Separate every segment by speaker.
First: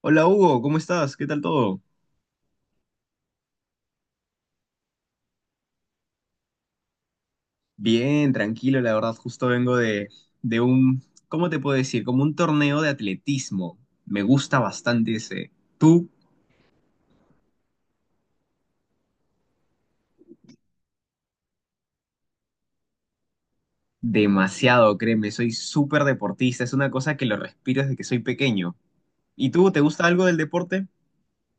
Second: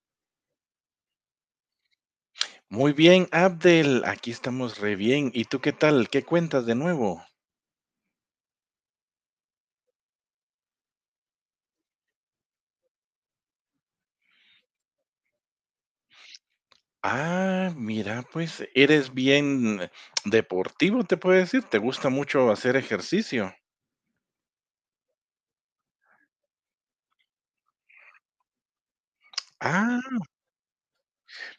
Speaker 1: Hola Hugo, ¿cómo estás? ¿Qué tal todo?
Speaker 2: Muy bien, Abdel, aquí estamos re bien. ¿Y tú qué tal? ¿Qué cuentas de nuevo?
Speaker 1: Bien, tranquilo, la verdad, justo vengo de un, ¿cómo te puedo decir? Como un torneo de atletismo. Me gusta bastante ese. Tú,
Speaker 2: Ah, mira, pues eres bien deportivo, te puedo decir. ¿Te gusta mucho hacer ejercicio?
Speaker 1: demasiado, créeme, soy súper deportista, es una cosa que lo respiro desde que soy pequeño. ¿Y tú, te
Speaker 2: Ah,
Speaker 1: gusta algo del deporte?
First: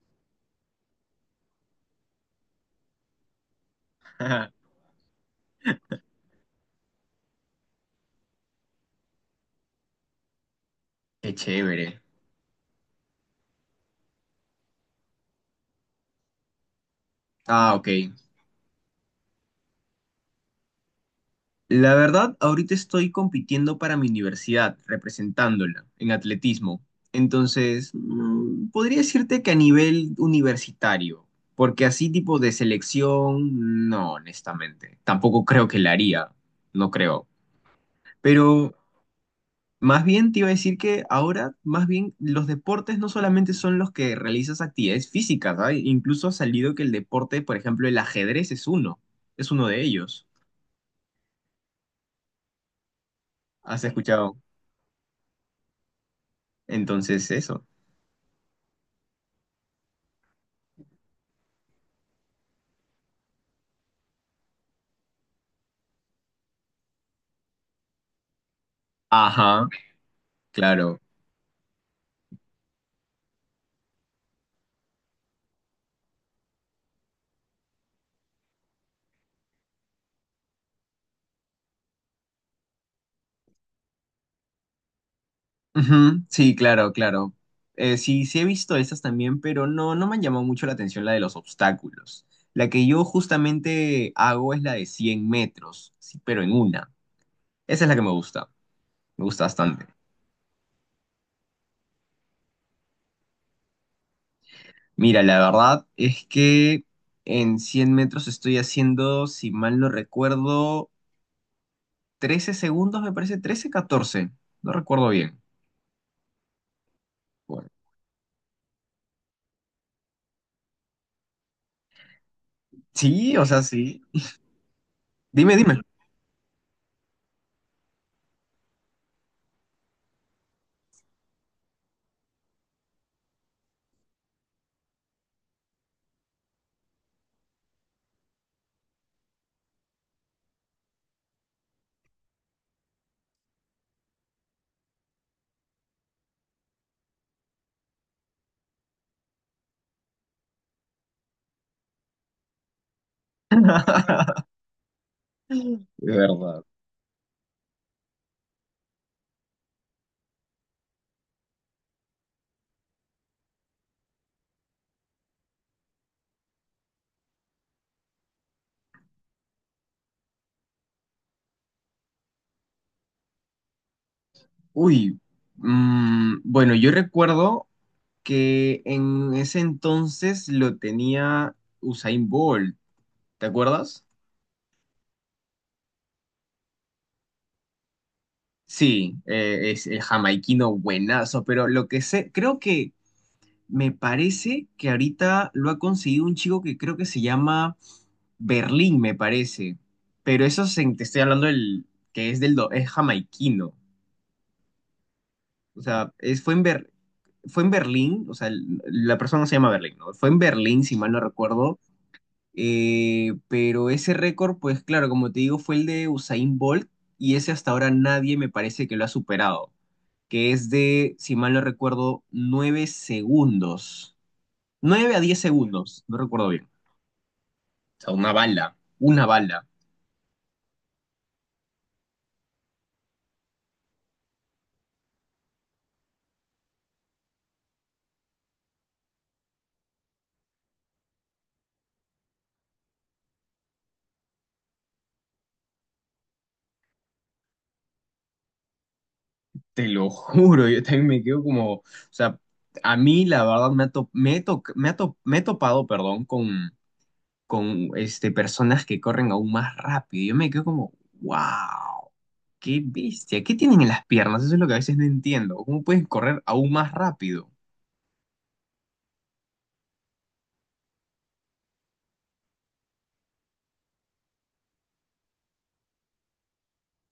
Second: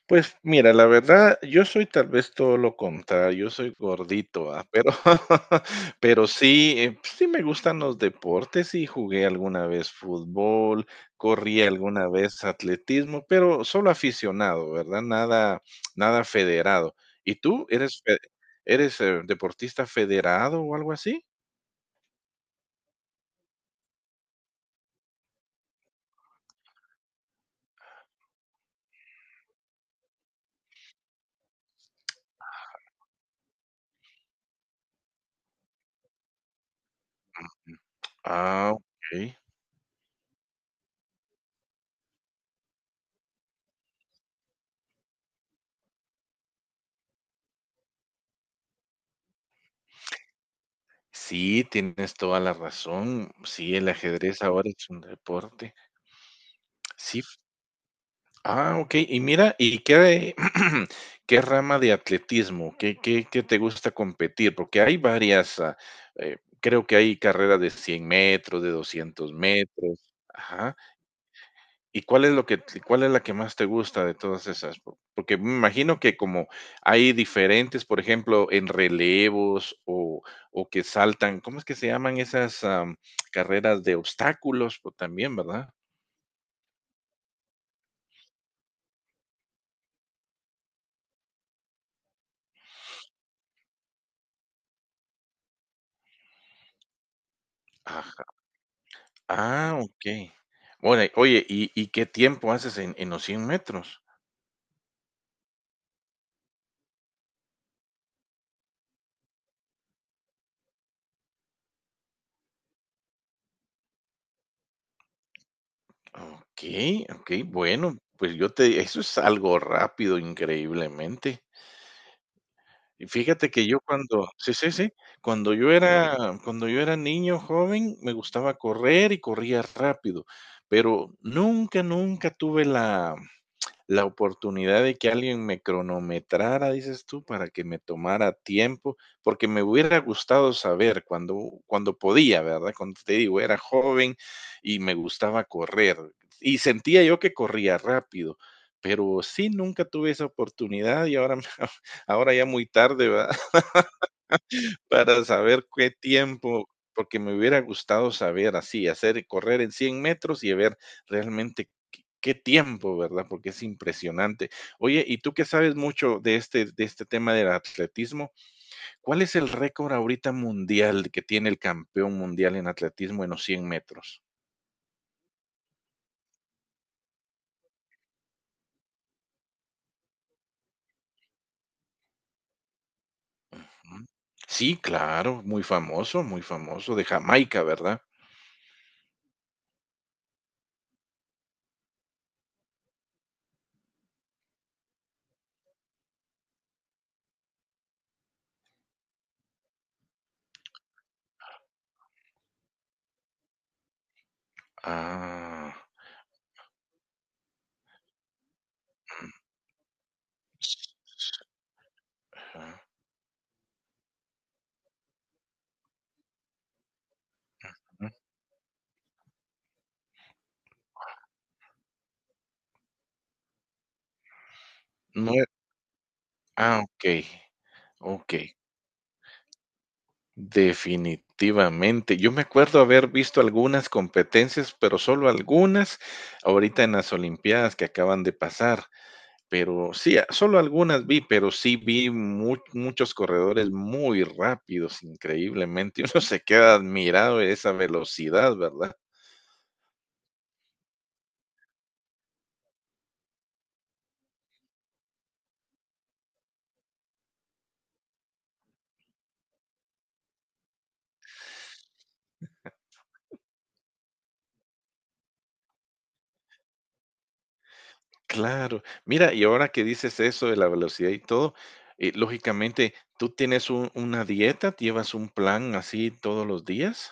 Speaker 2: pues mira, la verdad, yo soy tal vez todo lo contrario, yo soy gordito, ¿va? Pero, pero sí, pues sí me gustan los deportes y jugué alguna vez fútbol,
Speaker 1: Qué
Speaker 2: corrí
Speaker 1: chévere.
Speaker 2: alguna vez atletismo, pero solo aficionado, ¿verdad? Nada, nada federado. ¿Y tú
Speaker 1: Ah, ok.
Speaker 2: eres deportista federado o algo así?
Speaker 1: La verdad, ahorita estoy compitiendo para mi universidad, representándola en atletismo. Entonces, podría decirte que a nivel universitario, porque así tipo de selección, no, honestamente. Tampoco creo que la haría, no creo.
Speaker 2: Ah,
Speaker 1: Pero
Speaker 2: ok.
Speaker 1: más bien te iba a decir que ahora, más bien, los deportes no solamente son los que realizas actividades físicas, ¿ah? Incluso ha salido que el deporte, por ejemplo, el ajedrez es uno de ellos.
Speaker 2: Sí, tienes toda la razón. Sí,
Speaker 1: ¿Has
Speaker 2: el
Speaker 1: escuchado?
Speaker 2: ajedrez ahora es un deporte. Sí.
Speaker 1: Entonces, eso.
Speaker 2: Ah, okey. Y mira, ¿y qué qué rama de atletismo? ¿Qué te gusta competir? Porque hay varias, creo que hay carreras de 100 metros, de doscientos
Speaker 1: Ajá,
Speaker 2: metros. Ajá.
Speaker 1: claro.
Speaker 2: ¿Y cuál es la que más te gusta de todas esas? Po porque me imagino que como hay diferentes, por ejemplo, en relevos o que saltan, ¿cómo es que se llaman esas, carreras de obstáculos? Pues, también, ¿verdad?
Speaker 1: Ujú, sí, claro, claro. Sí, sí he visto estas también, pero no, no me han llamado mucho la atención la de los obstáculos. La que yo justamente hago es la de 100 metros, sí, pero en una. Esa es la que
Speaker 2: Aj
Speaker 1: me gusta
Speaker 2: Ah,
Speaker 1: bastante.
Speaker 2: okey. Ora oye, ¿y qué tiempo haces en los 100 metros?
Speaker 1: Mira, la verdad es que en 100 metros estoy haciendo, si mal no recuerdo, 13 segundos, me parece, 13, 14. No recuerdo bien.
Speaker 2: Okey, okey,
Speaker 1: Bueno,
Speaker 2: bueno, pues yo te eso es algo rápido, increíblemente. Y
Speaker 1: sí, o
Speaker 2: fíjate
Speaker 1: sea,
Speaker 2: que yo
Speaker 1: sí.
Speaker 2: cuando sí, sí, sí, cuando
Speaker 1: Dime,
Speaker 2: yo
Speaker 1: dime.
Speaker 2: era cuando yo era niño joven, me gustaba correr y corría rápido, pero nunca, nunca tuve la oportunidad de que alguien me cronometrara, dices tú, para que me tomara tiempo, porque me hubiera gustado saber cuando podía, ¿verdad? Cuando te digo, era joven y me gustaba correr y sentía yo que corría rápido, pero sí, nunca tuve esa oportunidad y ahora, ahora ya muy tarde, ¿verdad? Para saber qué
Speaker 1: De verdad.
Speaker 2: tiempo, porque me hubiera gustado saber así, hacer correr en 100 metros y ver realmente qué tiempo, ¿verdad? Porque es impresionante. Oye, y tú que sabes mucho de este tema del atletismo, ¿cuál es el récord ahorita mundial que tiene el campeón mundial en atletismo en los 100 metros?
Speaker 1: Uy, bueno, yo recuerdo que en ese entonces lo tenía Usain Bolt, ¿te acuerdas?
Speaker 2: Ujú. Sí, claro, muy famoso, de Jamaica, ¿verdad?
Speaker 1: Sí, es el jamaiquino buenazo, pero lo que sé, creo que me parece que ahorita lo ha conseguido un chico que creo que se llama Berlín, me parece, pero te estoy hablando del que es jamaiquino,
Speaker 2: Ah.
Speaker 1: o sea, es, fue en Ber- fue en Berlín, o sea, la persona no se llama Berlín, ¿no? Fue en
Speaker 2: s-
Speaker 1: Berlín, si mal no
Speaker 2: s-
Speaker 1: recuerdo.
Speaker 2: ah,
Speaker 1: Pero ese récord, pues claro, como te digo, fue el de Usain Bolt y ese hasta ahora
Speaker 2: Ujú.
Speaker 1: nadie me parece que lo ha superado, que es de, si mal no recuerdo, 9 segundos. nueve a
Speaker 2: No,
Speaker 1: diez segundos, no recuerdo bien.
Speaker 2: ah, okey,
Speaker 1: O sea, una
Speaker 2: okey.
Speaker 1: bala, una bala.
Speaker 2: Definitivamente. Yo me acuerdo haber visto algunas competencias, pero solo algunas, ahorita en las Olimpiadas que acaban de pasar, pero sí, solo algunas vi, pero sí vi muchos corredores muy rápidos, increíblemente. Uno se queda admirado de esa velocidad, ¿verdad?
Speaker 1: Te lo juro, yo también me quedo como, o sea, a mí la verdad me ha, to- me he to- me ha to- me he topado, perdón, con este, personas que corren aún más rápido. Yo me quedo como, wow. Qué bestia, ¿qué tienen en las piernas? Eso es lo que a veces no entiendo. ¿Cómo pueden correr aún más rápido?
Speaker 2: Claro. Mira, y ahora que dices eso de la velocidad y todo, lógicamente, ¿tú tienes una dieta? ¿Llevas un plan así todos los días?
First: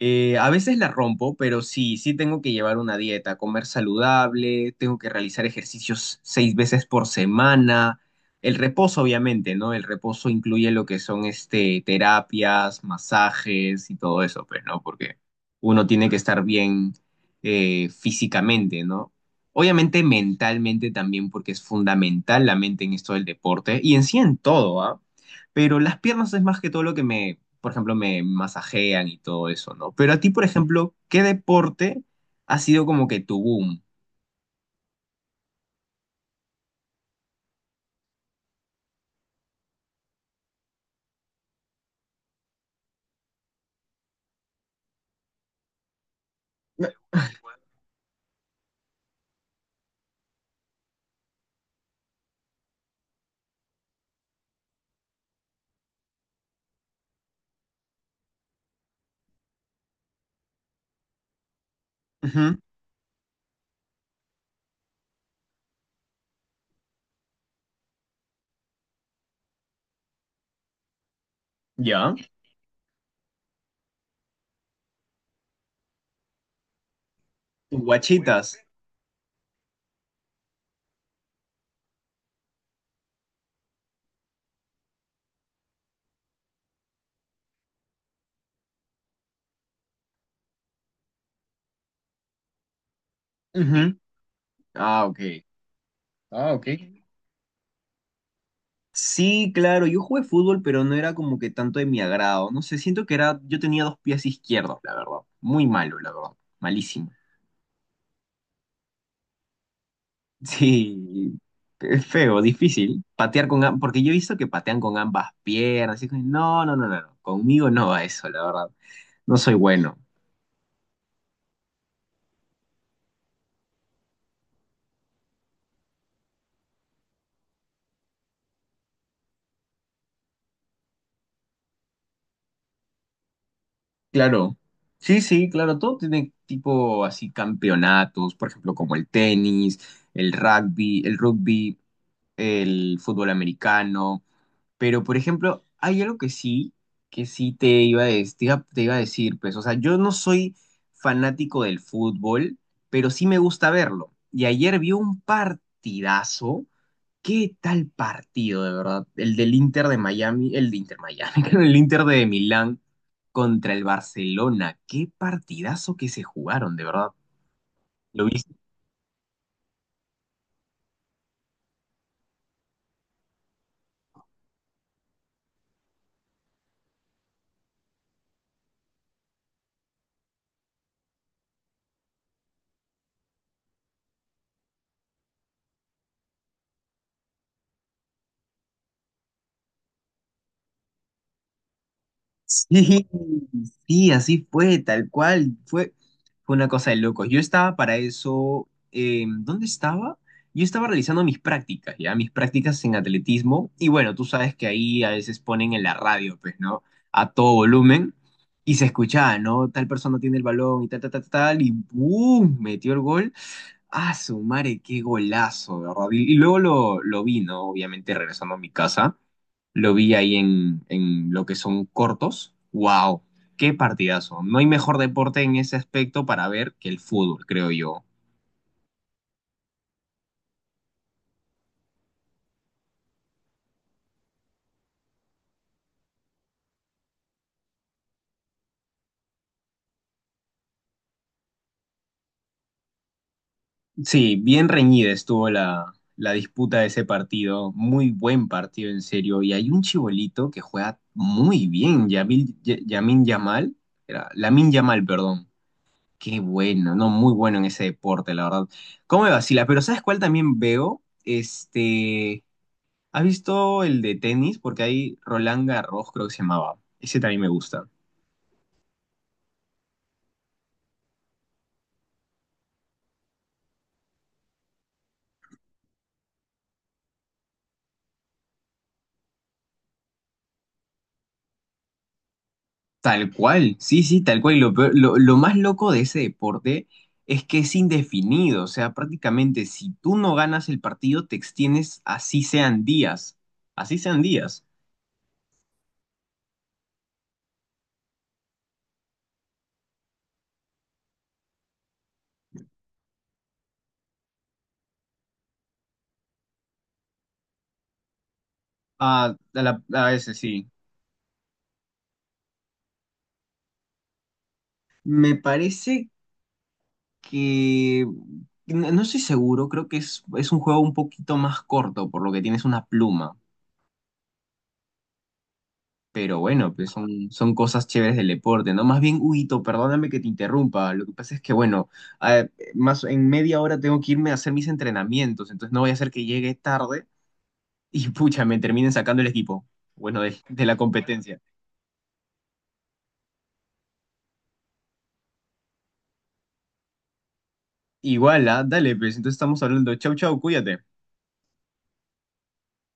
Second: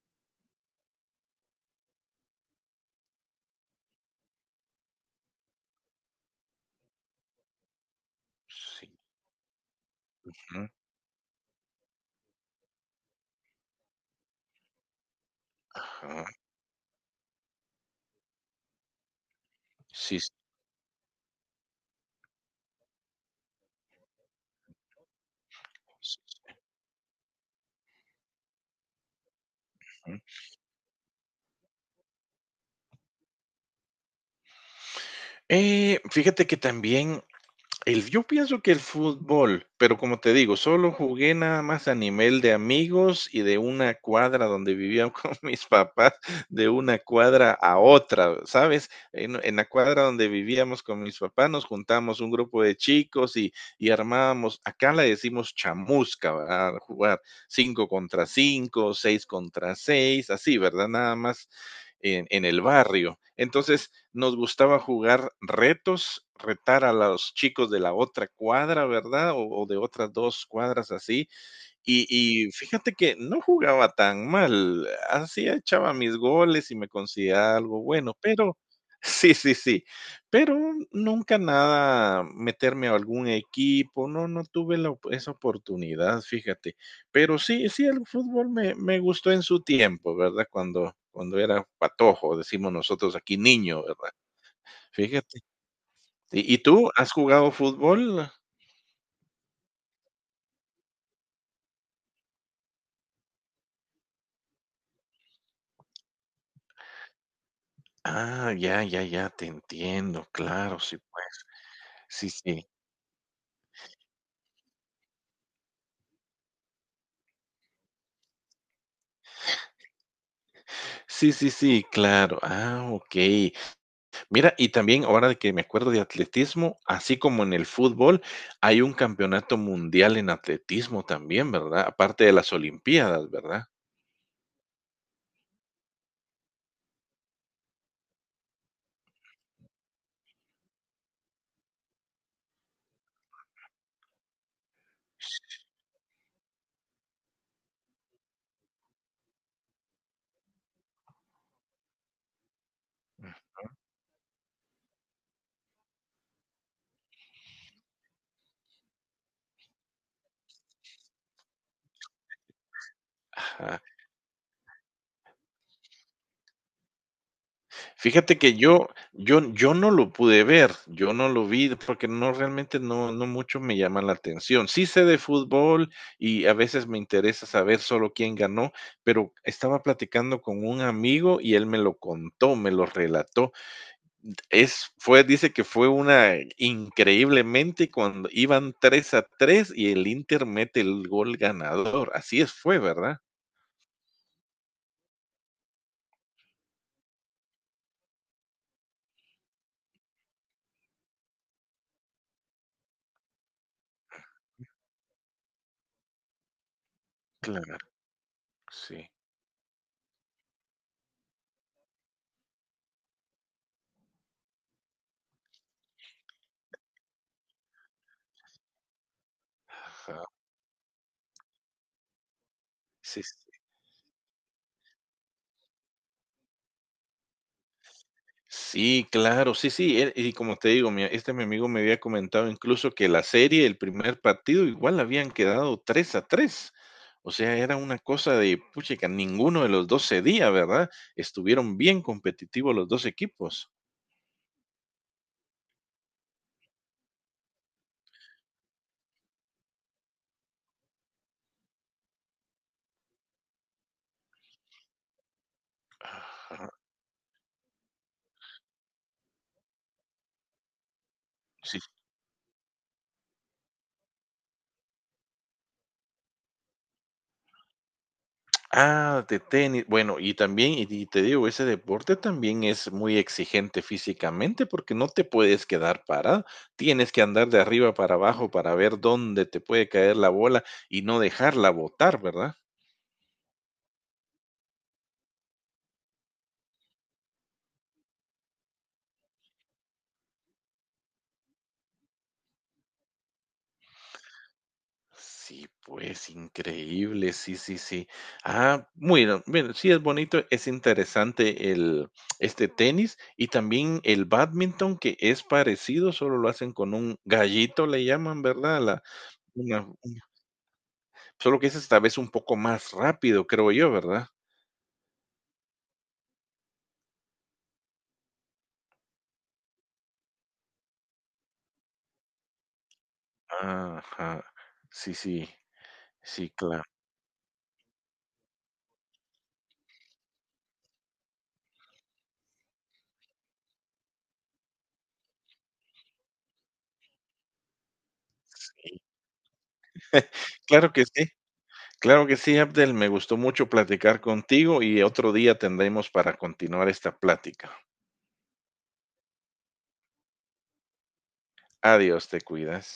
Speaker 1: A veces la rompo, pero sí, sí tengo que llevar una dieta, comer saludable, tengo que realizar ejercicios 6 veces por semana. El
Speaker 2: Sí,
Speaker 1: reposo, obviamente, ¿no? El reposo
Speaker 2: ujú,
Speaker 1: incluye lo que son este, terapias, masajes y todo eso, pues, ¿no? Porque uno tiene que
Speaker 2: ajá,
Speaker 1: estar bien físicamente, ¿no? Obviamente
Speaker 2: sí, sí,
Speaker 1: mentalmente también, porque es fundamental la mente en esto del deporte y en sí en todo, ¿ah? Pero las
Speaker 2: sí,
Speaker 1: piernas es
Speaker 2: sí,
Speaker 1: más que todo lo que me por ejemplo, me masajean y todo eso, ¿no? Pero
Speaker 2: ujú.
Speaker 1: a ti, por ejemplo, ¿qué deporte ha sido como que tu boom?
Speaker 2: Fíjate que también, yo pienso que el fútbol, pero como te digo, solo jugué nada más a nivel de amigos y de una cuadra donde vivían con mis papás, de una cuadra a otra, ¿sabes? En la cuadra donde vivíamos con mis papás nos juntamos un grupo de chicos y armábamos, acá le decimos chamusca, ¿verdad? Jugar cinco contra cinco, seis contra seis, así, ¿verdad? Nada más en
Speaker 1: Ujú,
Speaker 2: el barrio. Entonces, nos gustaba jugar retos, retar a los chicos de la otra cuadra, ¿verdad? O de otras dos cuadras así. Y,
Speaker 1: ¿ya?
Speaker 2: y fíjate que no jugaba tan mal, así echaba mis goles y me consideraba
Speaker 1: ¿Tus
Speaker 2: algo bueno, pero
Speaker 1: guachitas?
Speaker 2: sí, sí, sí, pero nunca nada meterme a algún equipo, no tuve la esa oportunidad, fíjate. Pero sí, sí, el fútbol me gustó en su tiempo, ¿verdad? Cuando era patojo, decimos nosotros aquí niño,
Speaker 1: Ujú.
Speaker 2: ¿verdad?
Speaker 1: Ah,
Speaker 2: Fíjate.
Speaker 1: ok. Ah,
Speaker 2: ¿Y
Speaker 1: ok.
Speaker 2: tú has jugado fútbol?
Speaker 1: Sí, claro, yo jugué fútbol, pero no era como que tanto de mi agrado. No sé, siento que era, yo tenía dos pies izquierdos, la verdad. Muy malo, la verdad. Malísimo.
Speaker 2: Ah, ya, ya, ya, te entiendo. Claro, sí,
Speaker 1: Sí,
Speaker 2: pues.
Speaker 1: es
Speaker 2: Sí,
Speaker 1: feo,
Speaker 2: sí.
Speaker 1: difícil. Patear porque yo he visto que patean con ambas piernas. Y es como, no, no, no, no, no. Conmigo no va eso, la verdad. No soy bueno.
Speaker 2: Sí, sí, sí, claro. Ah, okey. Mira, y también ahora que me acuerdo de atletismo, así como en el fútbol, hay un campeonato mundial en atletismo también, ¿verdad? Aparte de las olimpiadas, ¿verdad?
Speaker 1: Claro, sí, sí, claro, todo tiene tipo así campeonatos, por ejemplo, como el tenis, el rugby, el fútbol americano, pero por ejemplo, hay algo que sí te iba a, des- te iba a decir, pues, o sea, yo no soy fanático del fútbol, pero sí me gusta verlo. Y ayer vi un partidazo. ¿Qué tal partido, de verdad? El de Inter Miami, El Inter de Milán contra
Speaker 2: Ajá.
Speaker 1: el Barcelona. Qué partidazo que se jugaron, de verdad. ¿Lo
Speaker 2: Fíjate
Speaker 1: viste?
Speaker 2: que yo no lo pude ver, yo no lo vi, porque no, realmente no mucho me llama la atención. Sí sé de fútbol y a veces me interesa saber solo quién ganó, pero estaba platicando con un amigo y él me lo contó, me lo relató. Es fue Dice que fue una increíblemente cuando iban 3-3 y el Inter mete el gol ganador. Así es fue,
Speaker 1: Sí,
Speaker 2: ¿verdad?
Speaker 1: sí, así fue, tal cual, fue una cosa de locos. Yo estaba para eso, ¿dónde estaba? Yo estaba realizando mis prácticas, ya, mis prácticas en atletismo, y bueno, tú sabes que ahí a veces ponen en la radio, pues, ¿no? A todo
Speaker 2: Claro,
Speaker 1: volumen, y se
Speaker 2: sí.
Speaker 1: escuchaba, ¿no? Tal persona tiene el balón y tal, tal, tal, tal, y ¡boom! Metió el gol. ¡Ah, su madre, qué golazo! ¿De verdad? Y luego lo vi, ¿no? Obviamente regresando a mi casa lo vi
Speaker 2: Ajá.
Speaker 1: ahí en lo que son cortos. ¡Wow!
Speaker 2: Sí.
Speaker 1: ¡Qué partidazo! No hay mejor deporte en ese aspecto para ver que el fútbol, creo yo.
Speaker 2: Sí, claro, sí, sí, y como te digo, mi amigo me había comentado incluso que la serie, el primer partido, igual habían quedado 3-3. O sea, era una cosa de, puchica, ninguno de los 2 cedía, ¿verdad? Estuvieron bien competitivos los dos equipos.
Speaker 1: Sí, bien reñida estuvo la disputa de ese partido. Muy buen partido, en serio. Y hay un chibolito que juega muy bien, Yamil, Yamin Yamal. Era, Lamin Yamal, perdón. Qué
Speaker 2: Ajá.
Speaker 1: bueno, no, muy bueno en ese deporte, la verdad. ¿Cómo me vacila? Pero ¿sabes cuál también veo? Este, ¿has visto el de tenis? Porque hay Roland Garros, creo que se llamaba. Ese también me gusta.
Speaker 2: Ah, de tenis. Bueno, y también, y te digo, ese deporte también es muy exigente físicamente porque no te puedes quedar parado. Tienes que andar de arriba para abajo para ver dónde te puede caer la bola y no dejarla botar, ¿verdad?
Speaker 1: Tal cual, sí, sí, tal cual. Y lo más loco de ese deporte es que es indefinido. O sea, prácticamente si tú no ganas el partido, te extiendes así sean días. Así sean días.
Speaker 2: Sí, pues increíble, sí, sí, sí. Ah, muy bien, bueno, sí es bonito, es interesante el tenis y también el badminton que es parecido, solo lo hacen con un gallito, le llaman, ¿verdad? La,
Speaker 1: Ah,
Speaker 2: una
Speaker 1: a ese sí.
Speaker 2: Solo que es esta vez un poco más rápido, creo yo, ¿verdad?
Speaker 1: Me parece que. No, no estoy seguro, creo que es un juego un poquito más corto, por lo que tienes una pluma.
Speaker 2: Ajá. Sí, sí.
Speaker 1: Pero
Speaker 2: Sí,
Speaker 1: bueno,
Speaker 2: claro.
Speaker 1: pues son cosas chéveres del deporte, ¿no? Más bien, Huguito, perdóname que te interrumpa. Lo que pasa es que, bueno, a- más en media hora tengo que irme a hacer mis entrenamientos, entonces no voy a hacer que llegue tarde y pucha, me terminen sacando el equipo, bueno, de la
Speaker 2: Claro que sí.
Speaker 1: competencia.
Speaker 2: Claro que sí, Abdel. Me gustó mucho platicar contigo y otro día tendremos para continuar esta plática.
Speaker 1: Igual, ¿ah? Dale, pues entonces estamos hablando. Chau, chau, cuídate.
Speaker 2: Adiós, te cuidas.